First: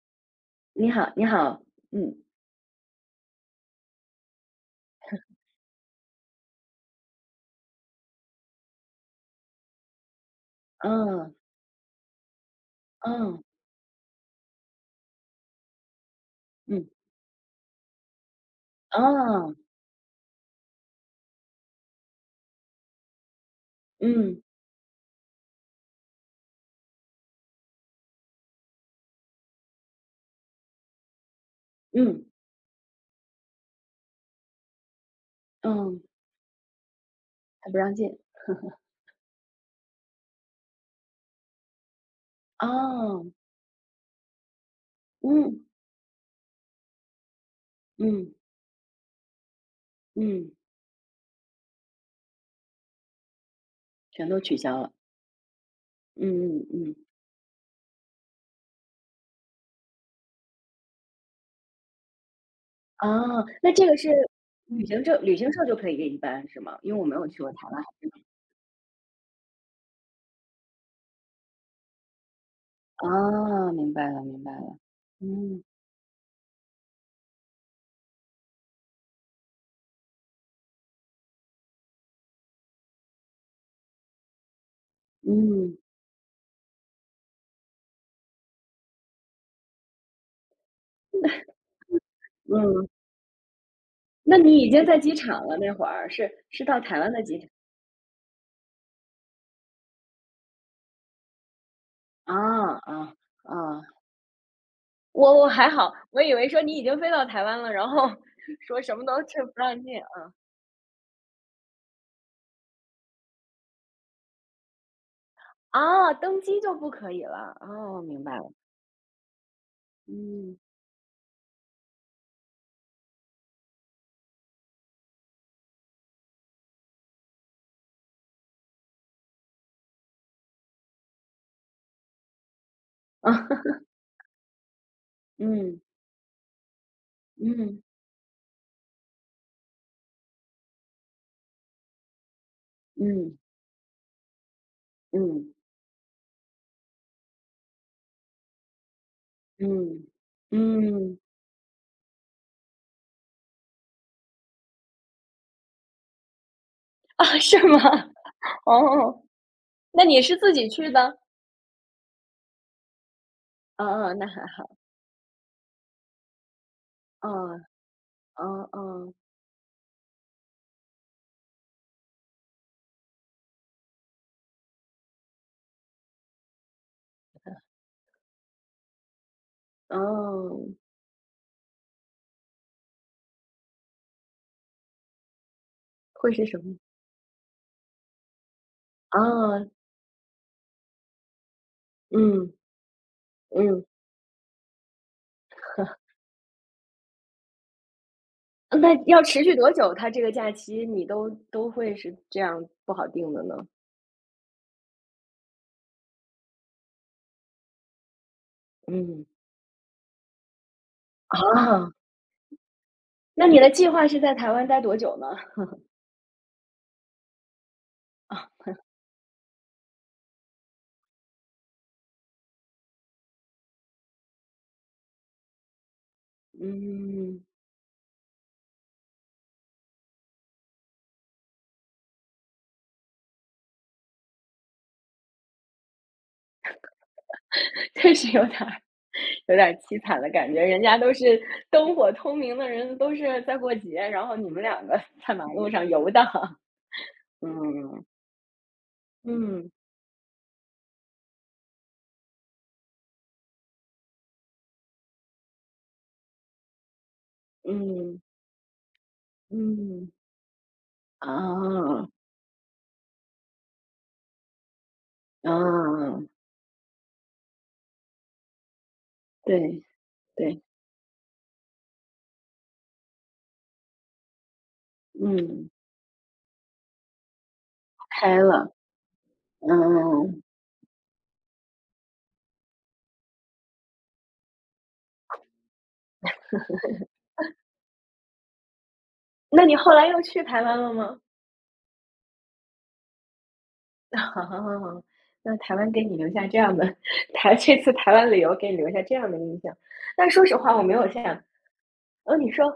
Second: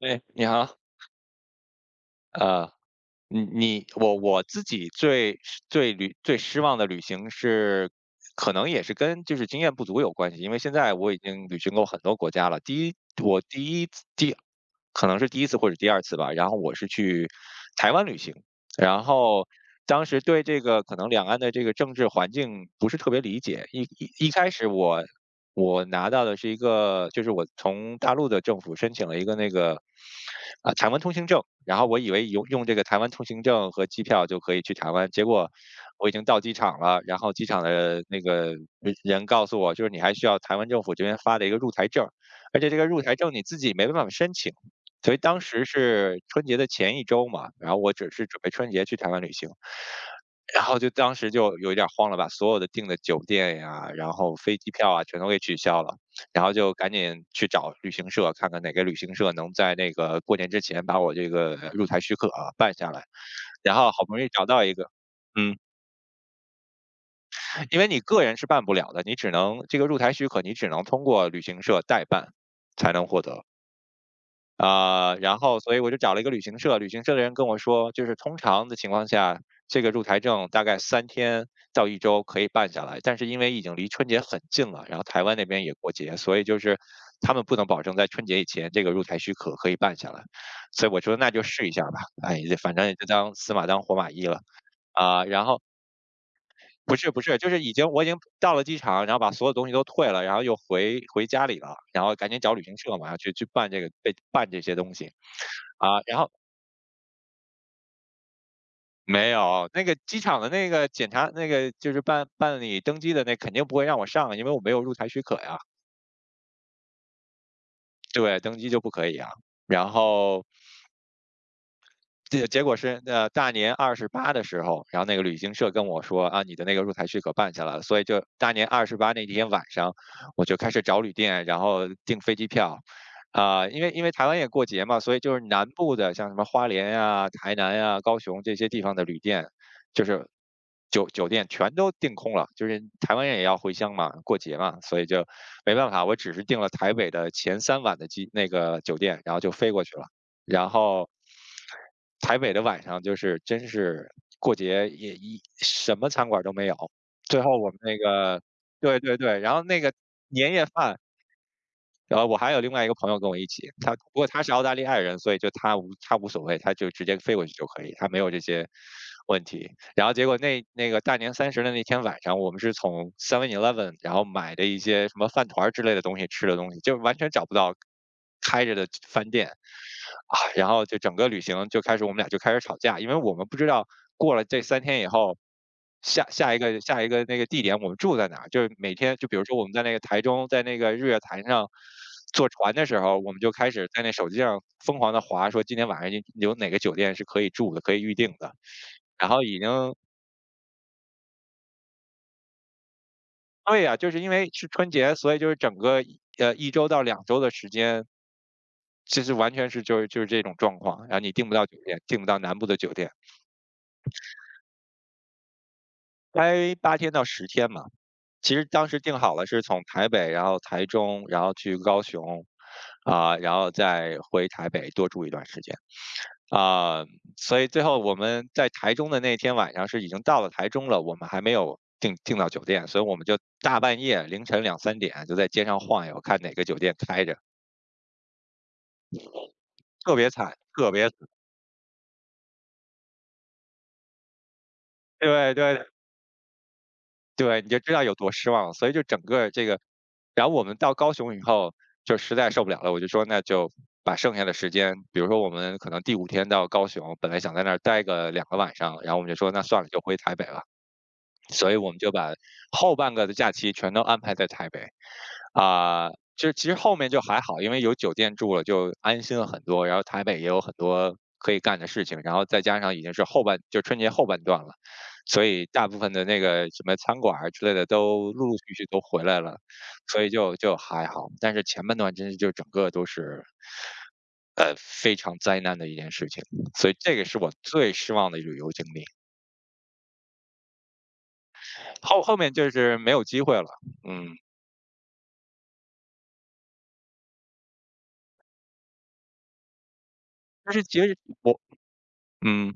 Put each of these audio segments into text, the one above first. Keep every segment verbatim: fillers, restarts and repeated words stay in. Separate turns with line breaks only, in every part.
哎，你好。
你好，你好，嗯，
呃，你你我我自己最最旅最失望的旅行是，可能也是跟就是经验不足有关系，因为现在我已
哦，
经旅行过很多国家了。第一，
哦，
我第一次第可能是第一次或者第二次吧，然后我是
嗯，
去台湾旅行。然后
哦，
当时对这个可能两岸的这个政治环境不是特别理解，一一一
嗯，
开始我我拿到的是一个，就是我从大陆的政府申请了一个那个，啊、台湾通行证，然后我以
嗯，
为用用这个台湾通行证和机票就可以去台湾，结果
哦，
我已经到机场了，然后机场
他不让
的
进，
那个人告诉我，就是你还需要台湾政府这边发的一个入台证，而
啊，
且这个入台证你自己没办法申请，所以当
嗯，
时是春节的前一周嘛，然后我只是
嗯，
准备春节去台湾旅行。
嗯，
然后就当时就有一点儿慌了，把所有的订的酒店呀，然
全
后
都取
飞机
消了，
票啊，全都给取消了。
嗯
然后
嗯
就赶
嗯，
紧去找旅行社，看看哪个旅行社能在那个过年之前把我这个入台许可啊办下来。
啊，那
然
这
后
个
好
是
不容易找到一
旅
个。
行社旅行
嗯，
社就可以给你办是吗？因为我没有去过台
因
湾。
为你个人是办不了的，你只能这个入台许可，你只能通过旅行社代办才能获得。
啊，明白了，明白了，
啊，然后
嗯
所以我就找了一个旅行社，旅行社的人跟我说，就是通常的情况下，这个入台证大概三天到一周可以办下来，但是因为已经离春节很近了，然后台湾那边也
嗯
过节，所以就是他们不能保证在春节以前这个入台许可可以办下来。所以我说那就试一下吧，哎，这反正
嗯，
也就当死马当活马医
那
了。
你已经在机
啊，
场
然
了，
后。
那会儿是是到
不
台
是
湾的
不
机
是，
场，
就是已经我已经到了机场，然后把所有东西都退了，然后又回回家里了，然后赶
啊
紧找旅行
啊
社
啊。
嘛，去去办这
哦
个被办这些东西。
我我还好，
啊，然
我
后
以为说你已经飞到台湾了，然后 说什么都
没
这不
有。
让
那个
进
机
啊。
场的那个检查那个就是办办理登机的那肯定不会让我上，因为我没有入台许可呀。
啊，登机就不可以了，哦，明白
对，
了，
登机就不可以啊。然后
嗯，
结结果是，呃，大年二十八的时候，然后那个旅行社跟我说："啊，你的那个入台许可办下来了。"所以就大年二十八那天晚上，我就开始找旅店，然后订飞机票。
啊
啊，因为因为台湾也过节嘛，所以就是南
嗯，
部的，像什么花莲呀、台南
嗯，
呀、高雄这些地方的旅店，就是酒酒店全都订空了。就是台湾人
嗯，
也要回乡嘛，过节嘛，所以就
嗯，
没办法。我只是订了台北的前三晚的机那个酒店，然后就飞过去了。
嗯，
然后
嗯，
台北的晚上就是真是过节也一什么餐馆儿都没有。
啊，
最
是
后我
吗？
们那个对对
哦，
对，然后那个
那你是自
年夜
己去
饭，
的？
然后我还有另外一个朋友跟我一起，
嗯
他不
嗯，那
过
还
他是澳大
好，
利亚人，所以就他无他无所谓，他就直接飞过去
嗯，
就可以，他没有这些
哦哦，
问题。然后结果那那个大年三十的那天晚上，我们是从 Seven Eleven 然后买的一些什么饭团儿之类的东西吃的东西，就完全找不到开着的饭店。啊，
哦，
然后就整个旅行就开始我们俩就开始吵架，因为我们不知道过了这三天以后，下
会是
下
什
一
么？
个下一个那个地点我们住在哪儿，就是每天就比如说我
啊
们在那个台中，在那个日月潭上坐
嗯，
船的时候，我们就开
嗯，
始在那手机上疯狂的划，说今天晚 上有有哪个酒店是可以住的，可以预定的。
那要
然后
持续
已
多久？
经
他这个假期你都都会是这样不好定的呢？
对呀，就是因为是春节，所以就是整个一呃一周到两周的时间，其
嗯。
实完全是就是就是这种状况，然后你订不到酒
啊，
店，订不到南部的酒店。
那你的计划是在台湾待多久呢？
待八天到十天嘛。
啊，
其实当时定好了是从台北，然后台中，然后去高雄，啊，然后再回台北多住一段时间。啊，
嗯，
所以最后我们在台中的那天晚上是已经到了台中了，我们还没有订订到酒店，所以我们就大半夜凌晨两三点就在街上晃悠，看哪个酒店开着。
确实有点儿有点儿凄
特
惨的
别
感
惨，
觉，人
特
家
别
都
惨。
是灯火通明的人，都是在过节，然后你们两个在马
对
路
对
上游荡。
对，你就知道
嗯，
有多失望了。所以就整个这
嗯，
个然后我们到高雄以后就实在受不了了，我就说那就把剩下的时间，比如说我们可能第五天到高雄，本来想在那儿待
嗯，
个两个晚上，然后我们就说那算了，就
嗯，
回台北吧。所以我们
啊，
就把后半个的假期全都安排在台北。
啊，
啊，就是其实后面就还好，因为有酒店住了就安心了很
对，
多，然后台北也有
对，
很多可以干的事情，然后再加上已经是后半就春节后半段了，所以
嗯，
大部分的那个什么餐馆儿之类的都
开
陆陆
了，
续续都回来了，所以
嗯。
就就还好。但是前半段真是就整个都是，呃，非常灾难的一件事情，所以这个是我最失望的旅游经历。
那你后来又去台湾了吗？
后后面就是没有机会了。嗯，
好好好，那台湾给你留下这样的 台这次台湾旅游给你留下这样的印象。但说实
但
话我
是
没
其
有
实
像
我
呃，你说
嗯，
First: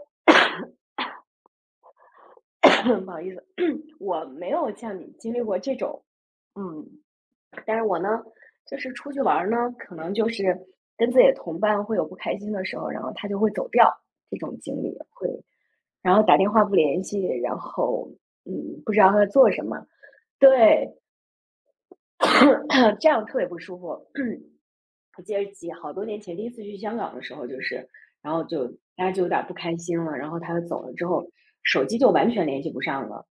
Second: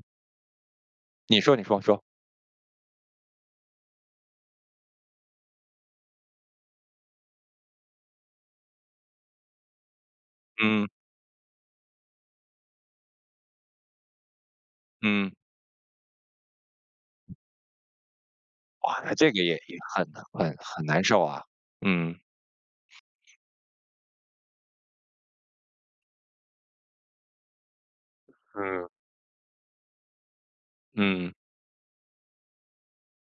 你说你说说，
不好意思，我没有像你经历过这种嗯，但是我呢，就是出去玩儿呢，可能就是
嗯。
跟自己的同伴会有不开心的时候，然后他就会走掉，这种经历会
嗯，
然后打电话不联系，然后，嗯，不知
哇，
道
那
他在
这个
做
也
什
也
么。
很很很
对，
难受啊。嗯
这样特别不舒服。我记得几好多年前第一次去香港的时候，就是，然后就
嗯。
大家就有点儿不开心了，然后他走了之后，
嗯
手机就完全联系不上了。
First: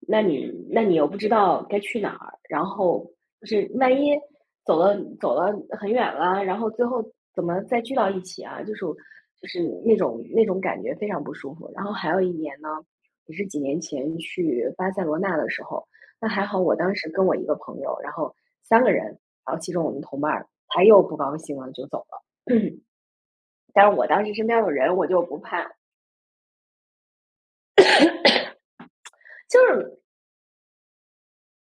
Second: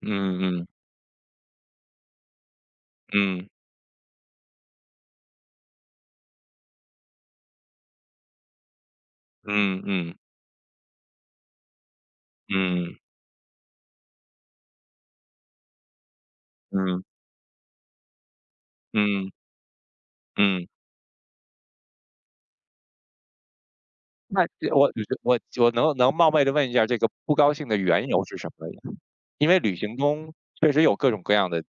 那你
嗯
那你又不知道该去哪儿，然后就
嗯
是万一走了走了很远了，然后最后怎么再聚到一起啊？就是就是
嗯
那
嗯
种那种感觉非常不舒服。然后还有一年呢，
嗯
也是几年前去巴塞罗那的时候，那还好，我当
嗯
时跟我一个朋友，然后三个人，
嗯
然后其中我们同伴儿
嗯。
他又不高兴了就走了，但是我当时
那
身边有
这我
人，我就不
我我
怕，
能能冒昧的问一下，这个不高兴的缘由是什么呀？因
就
为旅行
是
中确实有各种各样的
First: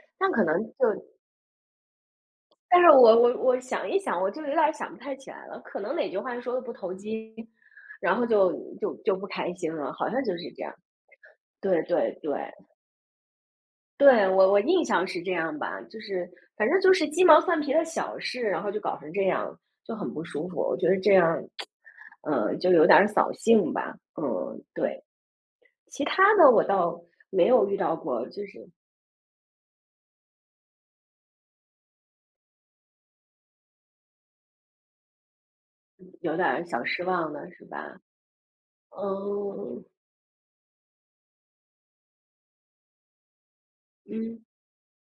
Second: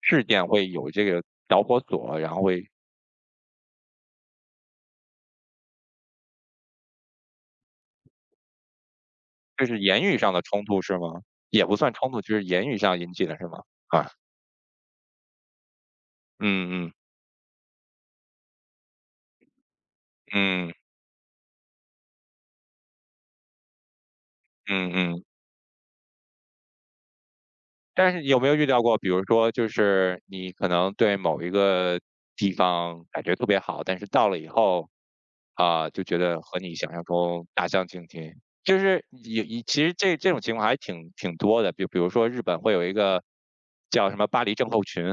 事
但可
件
能
会有
就
这个导火索，然后会
但是我我我想一想，我就有点儿想不太起来了，可能哪句话说的不投机，然后就就就不开
就
心
是
了，
言
好
语
像就
上
是
的
这
冲
样。
突是吗？也不
对
算冲
对
突，
对，
就是言语上引起的是吗？啊，
对，我我印象是这样吧，就是反正
嗯
就
嗯
是鸡毛蒜皮的小事，然后就搞成这样，就很不舒服。
嗯
我觉得这样，呃，就有点儿扫兴吧。嗯，
嗯
对，
嗯。
其他的我倒没有遇到
但是
过，
你有
就
没有遇
是
到过，比如说，就是你可能对某一个地方感觉特别好，但是到了以后，啊、就觉
有
得
点
和
儿
你
小
想象
失望
中
的是
大相
吧？
径庭。就是也也，
嗯
其实这这种情况还挺挺多的，比比如说日本会有一个叫什么巴
嗯，
黎症候群，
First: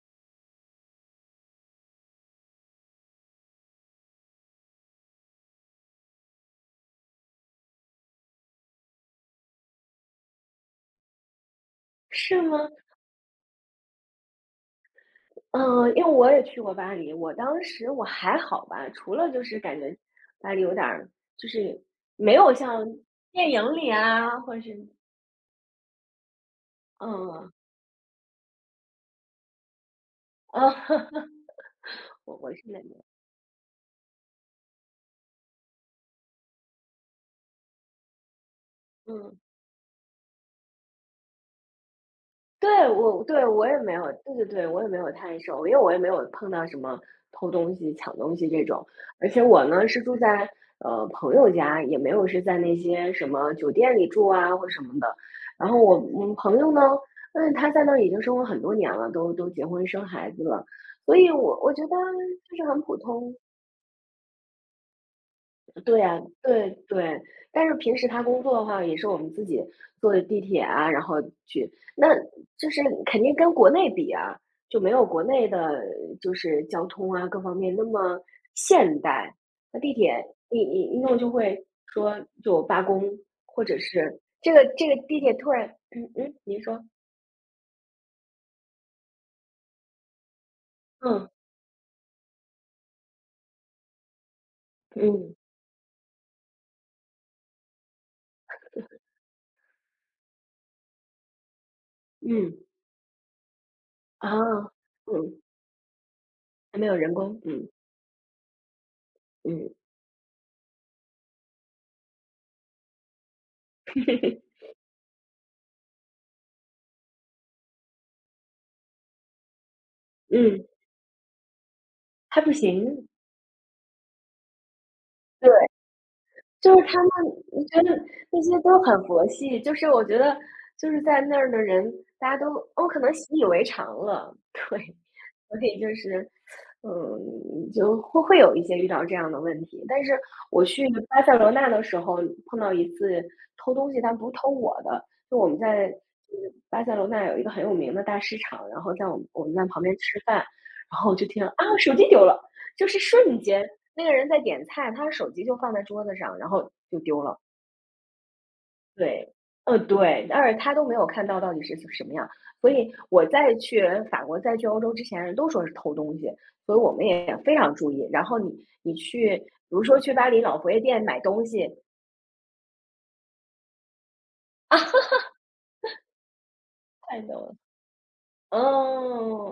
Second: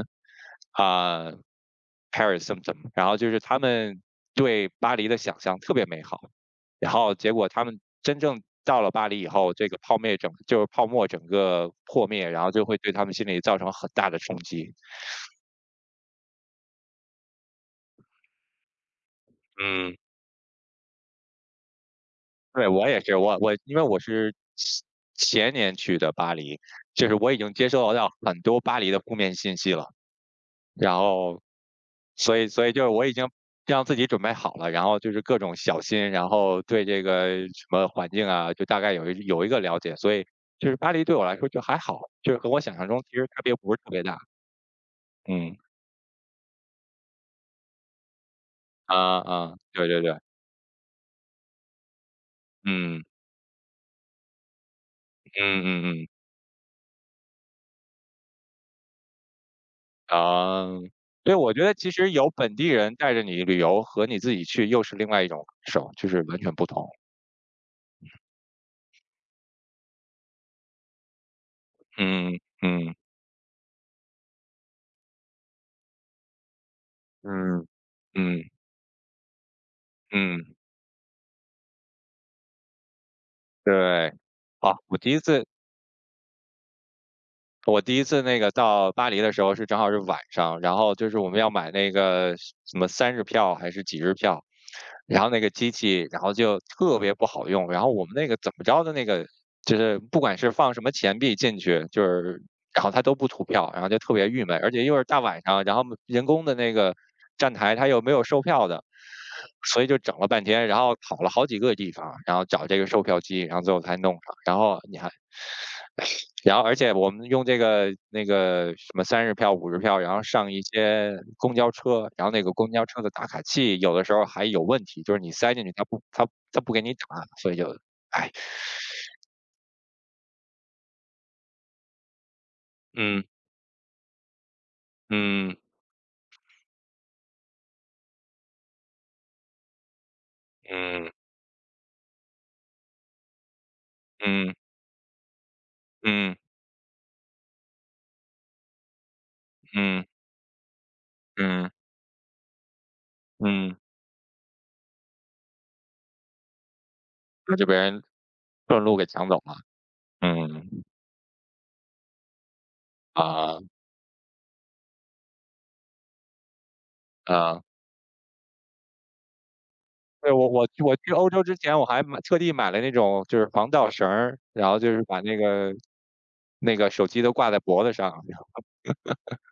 啊、Paris Symptom，然后就是他们对巴黎的想象特别美好，然后结果他们真正到了巴黎以后，这个泡沫整就是泡沫整个破灭，
是
然后就
吗？
会对他们心里造成很大的冲击。
嗯，因为我也去过巴黎，我当时我还好吧，除了就是感觉
嗯，
巴黎有点儿，就是没有
对，
像
我也是，我
电
我
影
因为
里
我是
啊，或者
前
是
前年去的巴黎，就是我已
嗯，
经接收到很多巴黎的负面信息了，
嗯，
然后
我
所以
我是
所以
那
就是
边，
我已经让自己准备好了，然后就是各种小心，然后对这个什么环境啊，就大概有一
嗯。
有一个了解，所以就是巴黎对我来说就还好，就是和我想象
对，
中其
我
实差
对，
别
我
不
也
是特
没
别
有，
大。
对对对，我也没有太
嗯，
熟，因为我也没有碰到什么偷东西、抢东西这种。
啊
而且
啊，
我呢
对
是
对
住
对，
在呃朋友家，也没有是在那
嗯
些什么酒店里住啊或什么的。
嗯
然后
嗯
我
嗯，
嗯朋友呢，嗯他在那儿已经生活很多年了，都都结婚生孩子了，
啊，
所以
对，我
我
觉
我
得
觉
其
得
实有本
就
地
是很
人
普
带着
通，
你旅游和你自己去又是另外一种感受，
对
就
呀，
是完全不
对
同。
对，但是平时他工作的话，也是我们自己坐地铁啊，然后去，那
嗯
就是
嗯
肯定跟国内比啊，就没有国内的，就是交通啊各方
嗯
面那么
嗯
现代。那地铁
嗯，
一一一弄就会说就罢工，或者
对，
是这个
好，
这
我
个
第
地
一
铁
次
突然，嗯嗯，您说，
我第一次那个到巴黎的时候是正好是晚上，然后就是
嗯
我们要买那个什么三日票还是几日票，然后
嗯
那个机器，然后就特别不好用，然后我们那个怎么着的那个，就是不管是放什么钱币进去，就是
嗯
然后它都不吐票，然后就特别
啊，
郁闷，而且又是大
嗯，
晚上，然后人工的那
还没
个
有人工，
站
嗯
台它又没有售票的，
嗯
所以就整了半天，然后跑了好几个地方，然后找这个售票机，然后最后才弄上，然 后你还然后而且我们用这个那个什么三十票、五十票，然后上一
嗯，
些公交车，然后
还
那
不
个公交车
行，
的打卡器有的时候还有问题，就是你塞进
对。
去它不它它不
就
给
是
你
他
打，
们，
所以
我
就，
觉得
哎，
那些都很佛系，就是我觉得就是在那儿的人，大家都我可能
嗯
习以为常了，对，
嗯
所以就是，嗯，就会会有一些遇到这样的问题。但是我去
嗯
巴塞罗那的时候碰到一次偷东西，但不是偷
嗯
我的，就我们在就
嗯
是巴塞罗那有一个很有名的大市场，然后在我们我们在旁边
嗯
吃饭，然后我就听啊
嗯
手机丢了，就是瞬间
嗯，
那个人在点菜，他手机就放在桌子上，然后就丢了。
那就被人顺路给抢
对，
走了。
呃，对。但是他
嗯，
都没有看到到底是什么样，所以我在
啊，
去法国、再去欧洲之前，人都说是偷东西，所以我们也非
啊，
常注意。然后你你去，比如说去巴
对，
黎
我
老
我
佛爷
我
店
去
买
欧洲
东
之
西，
前我还买特地买了那种就是防盗绳儿，然后就是把那个那个手
太
机都
逗
挂
了。
在脖子上，
嗯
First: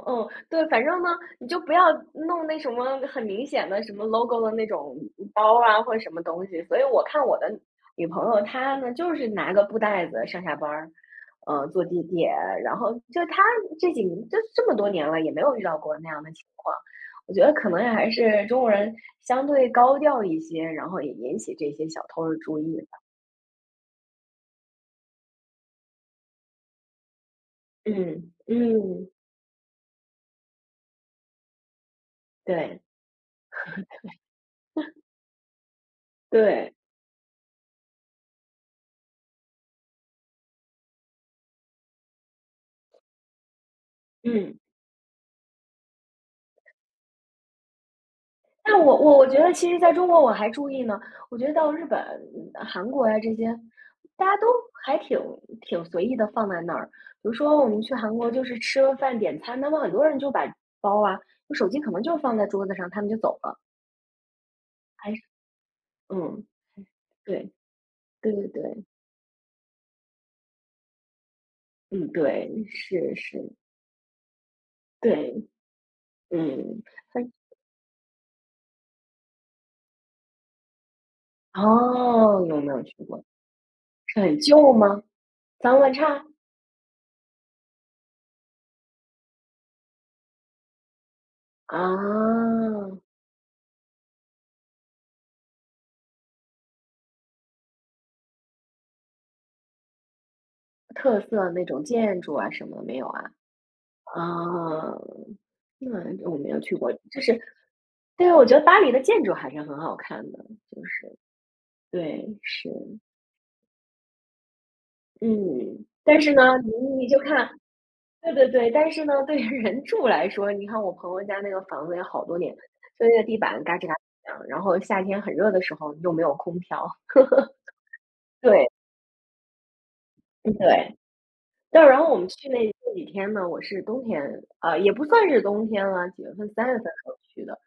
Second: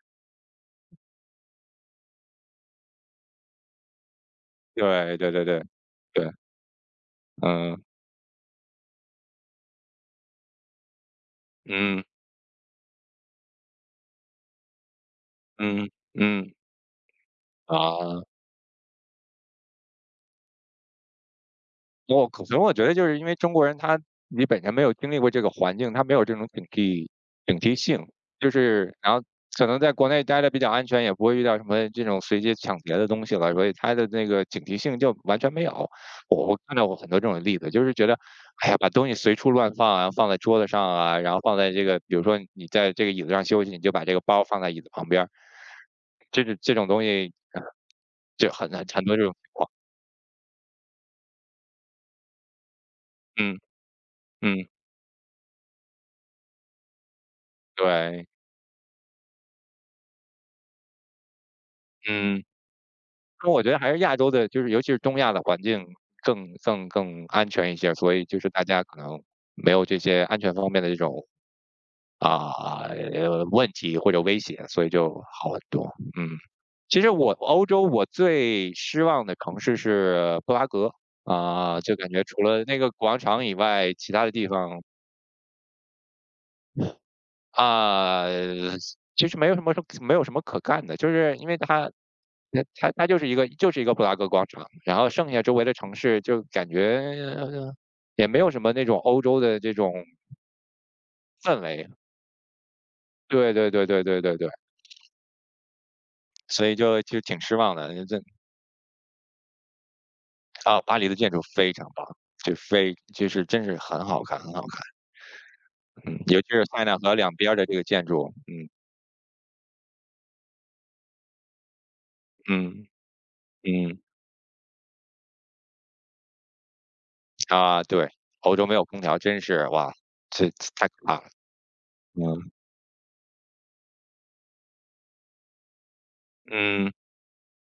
嗯，对，反正呢，你就不要弄那什么很明显的什么 logo 的那种
对对对
包
对。
啊，或者什么
对，
东西。所以我看我的
嗯，
女朋友，她呢就是拿个布袋子上下班儿，呃，坐地
嗯，
铁，然后就她这几就这么多年了，也没有遇到
嗯，
过那样的情
嗯，
况。我觉得可能也还
啊。
是中国人相对高调一些，然后也引起这些小偷
我
的
可
注
能我
意
觉得
吧。
就是因为中国人他你本身没有经历过这个环境，他没有这种警惕警惕性，
嗯
就是
嗯，
然后可能在国内待的比较安全，也不会遇到什么这种随机抢
对
劫的东西了，所以他的那个警惕性就完全没有。我我
对，
看到过很多这种例子，就是觉得，哎呀，把东西随处乱放啊，放在桌子上啊，然后放在这个，比如说你在这个椅子上休息，你就把这个包
嗯。
放在椅子旁边儿，这种这种东西，呃就很
但
很
我
很多
我
这
我
种
觉
情
得其
况。
实在中国我还注意呢，我觉得到日本、呃韩国呀这些，
嗯
大家都
嗯，
还挺挺随意的放在那儿。比如说我们去韩
对，
国就是吃了饭点餐，他们很多人就把包啊，就手机可能就放
嗯。
在桌子上，他们就走
那
了，
我觉得还是亚洲的，就是尤其是
还
东
是
亚的环境
嗯，
更更更安
对，
全一些，所以
对
就
对
是大家
对，
可能没有这些安全方面的这种
嗯，对，
啊、
是
呃
是，
问题或者威胁，所以就
对，
好很多。嗯，
嗯，
其实
它
我欧洲我最失望的城市是布拉格啊、就感觉除
哦，有
了
没
那
有
个
去
广
过？
场以外，其
是
他的
很
地
旧
方
吗？脏乱差？
啊、其实没有什么没有什么可干的，就是因为它
啊，
那它它就是一个就是一个布拉格广场，然后剩下周围的城市就感觉呃也没有什么那种欧洲的这种
特色
氛
那种
围。
建筑啊什么的没有啊？
对对对对对对对，
啊，那我没有
所
去
以
过，
就就
就是
挺失望的。这
对，我觉得巴黎的建筑还是很好看的，
啊，
就
巴黎的
是
建筑非常棒，
对，
就
是，
非就是真是很好看，很好看。
嗯，
嗯，
但是
尤
呢，
其是
你
塞纳
你
河
就
两
看，
边儿的这个建筑，
对对
嗯
对，但是呢，对于人住来说，你看我朋友家那个房子也好多年，
嗯
就那个地板嘎吱嘎
嗯，
吱响，然后夏天很热的时候又没有空调，
啊，对，欧洲
对，
没有空调真是哇，这
嗯
这太可
对，
怕了。
对，然后我们去
嗯
那那几天呢，我是冬天，呃，也不算是冬天了，几月份？三月份时
嗯
候去的，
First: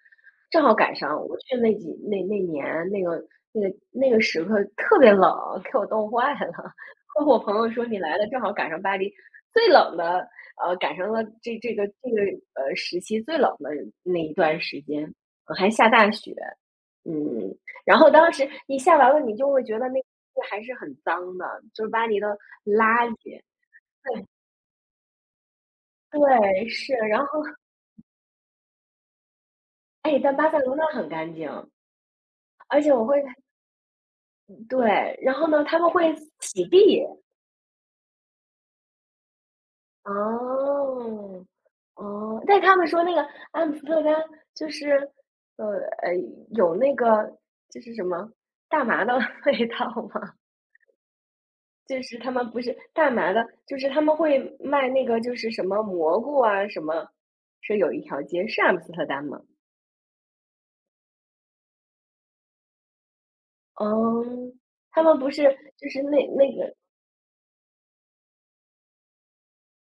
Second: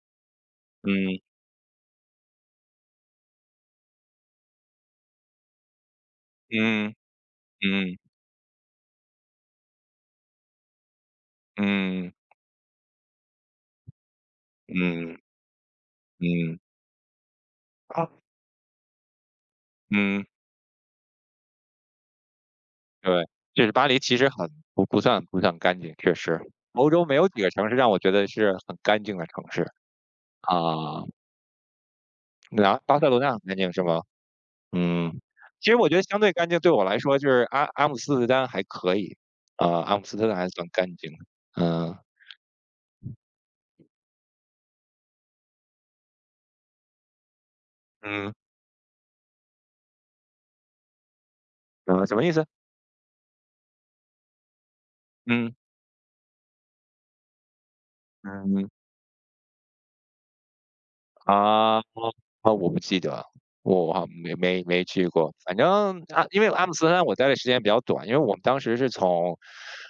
正好赶上
嗯
我去那几那那年那个那个那个时刻特别冷，给我冻坏了。
嗯
和我朋友说你
嗯
来了，正好赶上巴黎最冷的，呃，赶上了这这个这
嗯
个呃时期最冷的那一段时间，
嗯嗯。
呃还下大雪，
嗯
嗯，然后当时你下完了，你就会觉得那
嗯，
个还是很脏的，就是巴黎的垃
对，
圾。
就是巴黎其实很不不算不算干净，确实，
对，
欧
是，
洲没
然
有
后，
几个城市让我觉得是很干净的城市
哎，但巴塞罗那
啊。
很干净，
那
而且
巴
我
塞罗
会
那很干净是吗？嗯，
对，然后呢，
其实
他们
我觉得
会
相对干净
洗
对我来
地，
说就是阿阿姆斯特丹还可以，啊，阿姆斯特丹还算干净的，
哦，
嗯
哦，但他们说那个阿姆斯特丹就是，呃呃，有那个就是什么
嗯，
大麻的 味道吗？就
呃，什
是
么
他
意思？
们不是大麻的，就是他们会卖那个就是
嗯
什么蘑菇啊什么，是有一条街是
嗯。
阿姆斯特丹吗？
啊，啊，我不记得，我好
哦，
没没没
他
去
们不
过。
是
反正
就是那
啊，因
那
为阿姆
个，
斯特丹我待的时间比较短，因为我们当时是从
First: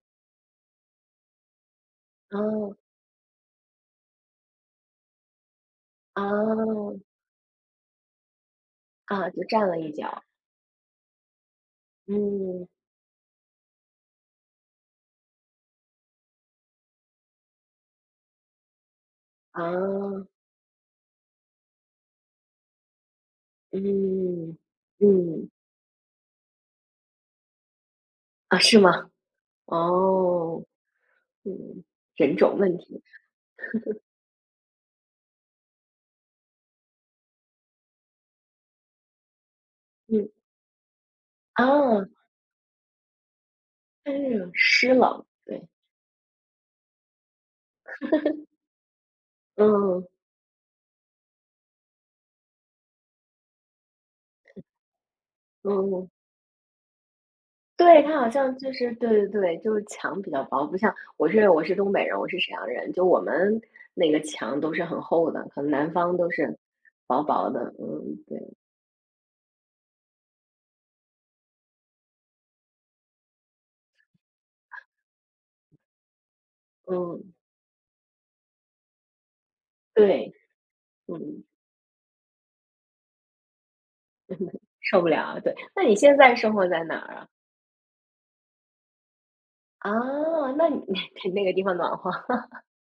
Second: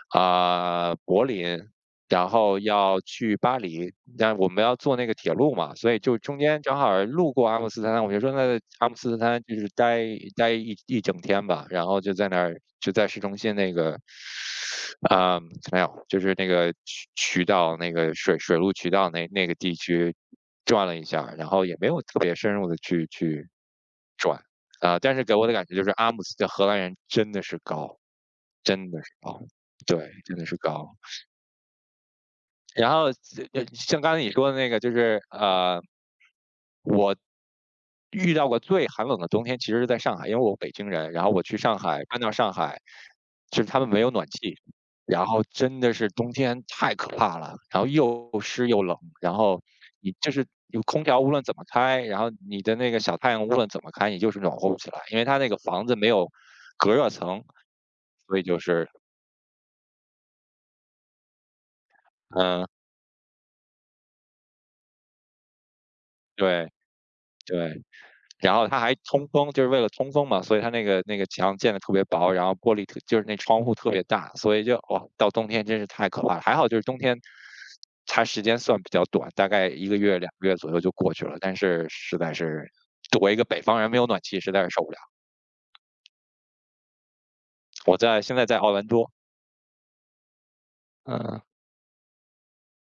啊、柏林，然后
嗯。
要去巴黎，但我们要坐那个铁路嘛，所以就
啊
中间正好儿路过阿姆斯特丹，我就说那阿姆斯特
啊，
丹
就
就
站
是
了一
待
脚，
待一一整天吧，然后就在那儿
嗯，
就在市中心那个嗯，没有，就是那个渠渠道，那个水水路渠道那那个地区
啊，
转了一下儿然后也没有特别深入的去去转，
嗯，
啊、但是给我
嗯，
的感觉就是阿姆斯的荷兰人真的是高，
啊，是
真的
吗？
是高，对，真的是
哦，
高。
嗯，人种问
然
题，
后呃像刚才你说的那个，就是呃，我遇到过最寒冷的冬天，其实是在上海，
嗯，
因为我北京人，然后我去
啊，
上海，
嗯
搬到上海，就是他们没有暖
是
气，
湿冷，
然后
对，
真的是冬天太可怕了，然后又湿又冷，然后
嗯
你就是有空调无论怎么开，然后你的那个小太阳无论怎么开，你就是暖和不起来，因为它那个房子没
嗯，
有隔热层，
对，它好
所以
像
就
就
是
是对对对，就是墙比较薄，不像我是我是东北人，我是沈
嗯，
阳人，就我们那个墙都是很厚的，可能南方都是
对
薄薄的，
对。
嗯，对，
然后它还通风，就是为了通风嘛，所以它那个那个墙建的特别薄，然后玻璃特就是那窗户特别大，所以就哇，到冬天真是太可怕了。还好就是冬天，
嗯，
它时间算比较短，大概一个月、
对，
两个月左右就过去了。
嗯，
但是实在是，作为一个北方人，没有暖气实在是受不了。
受不了啊，对，那你现在生活在哪儿啊？
我在现在在奥兰多，
啊，那你
嗯，
那个地方暖和，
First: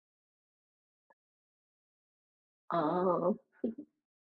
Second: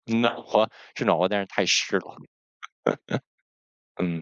暖和是暖和，但是太湿了，
哦，
嗯。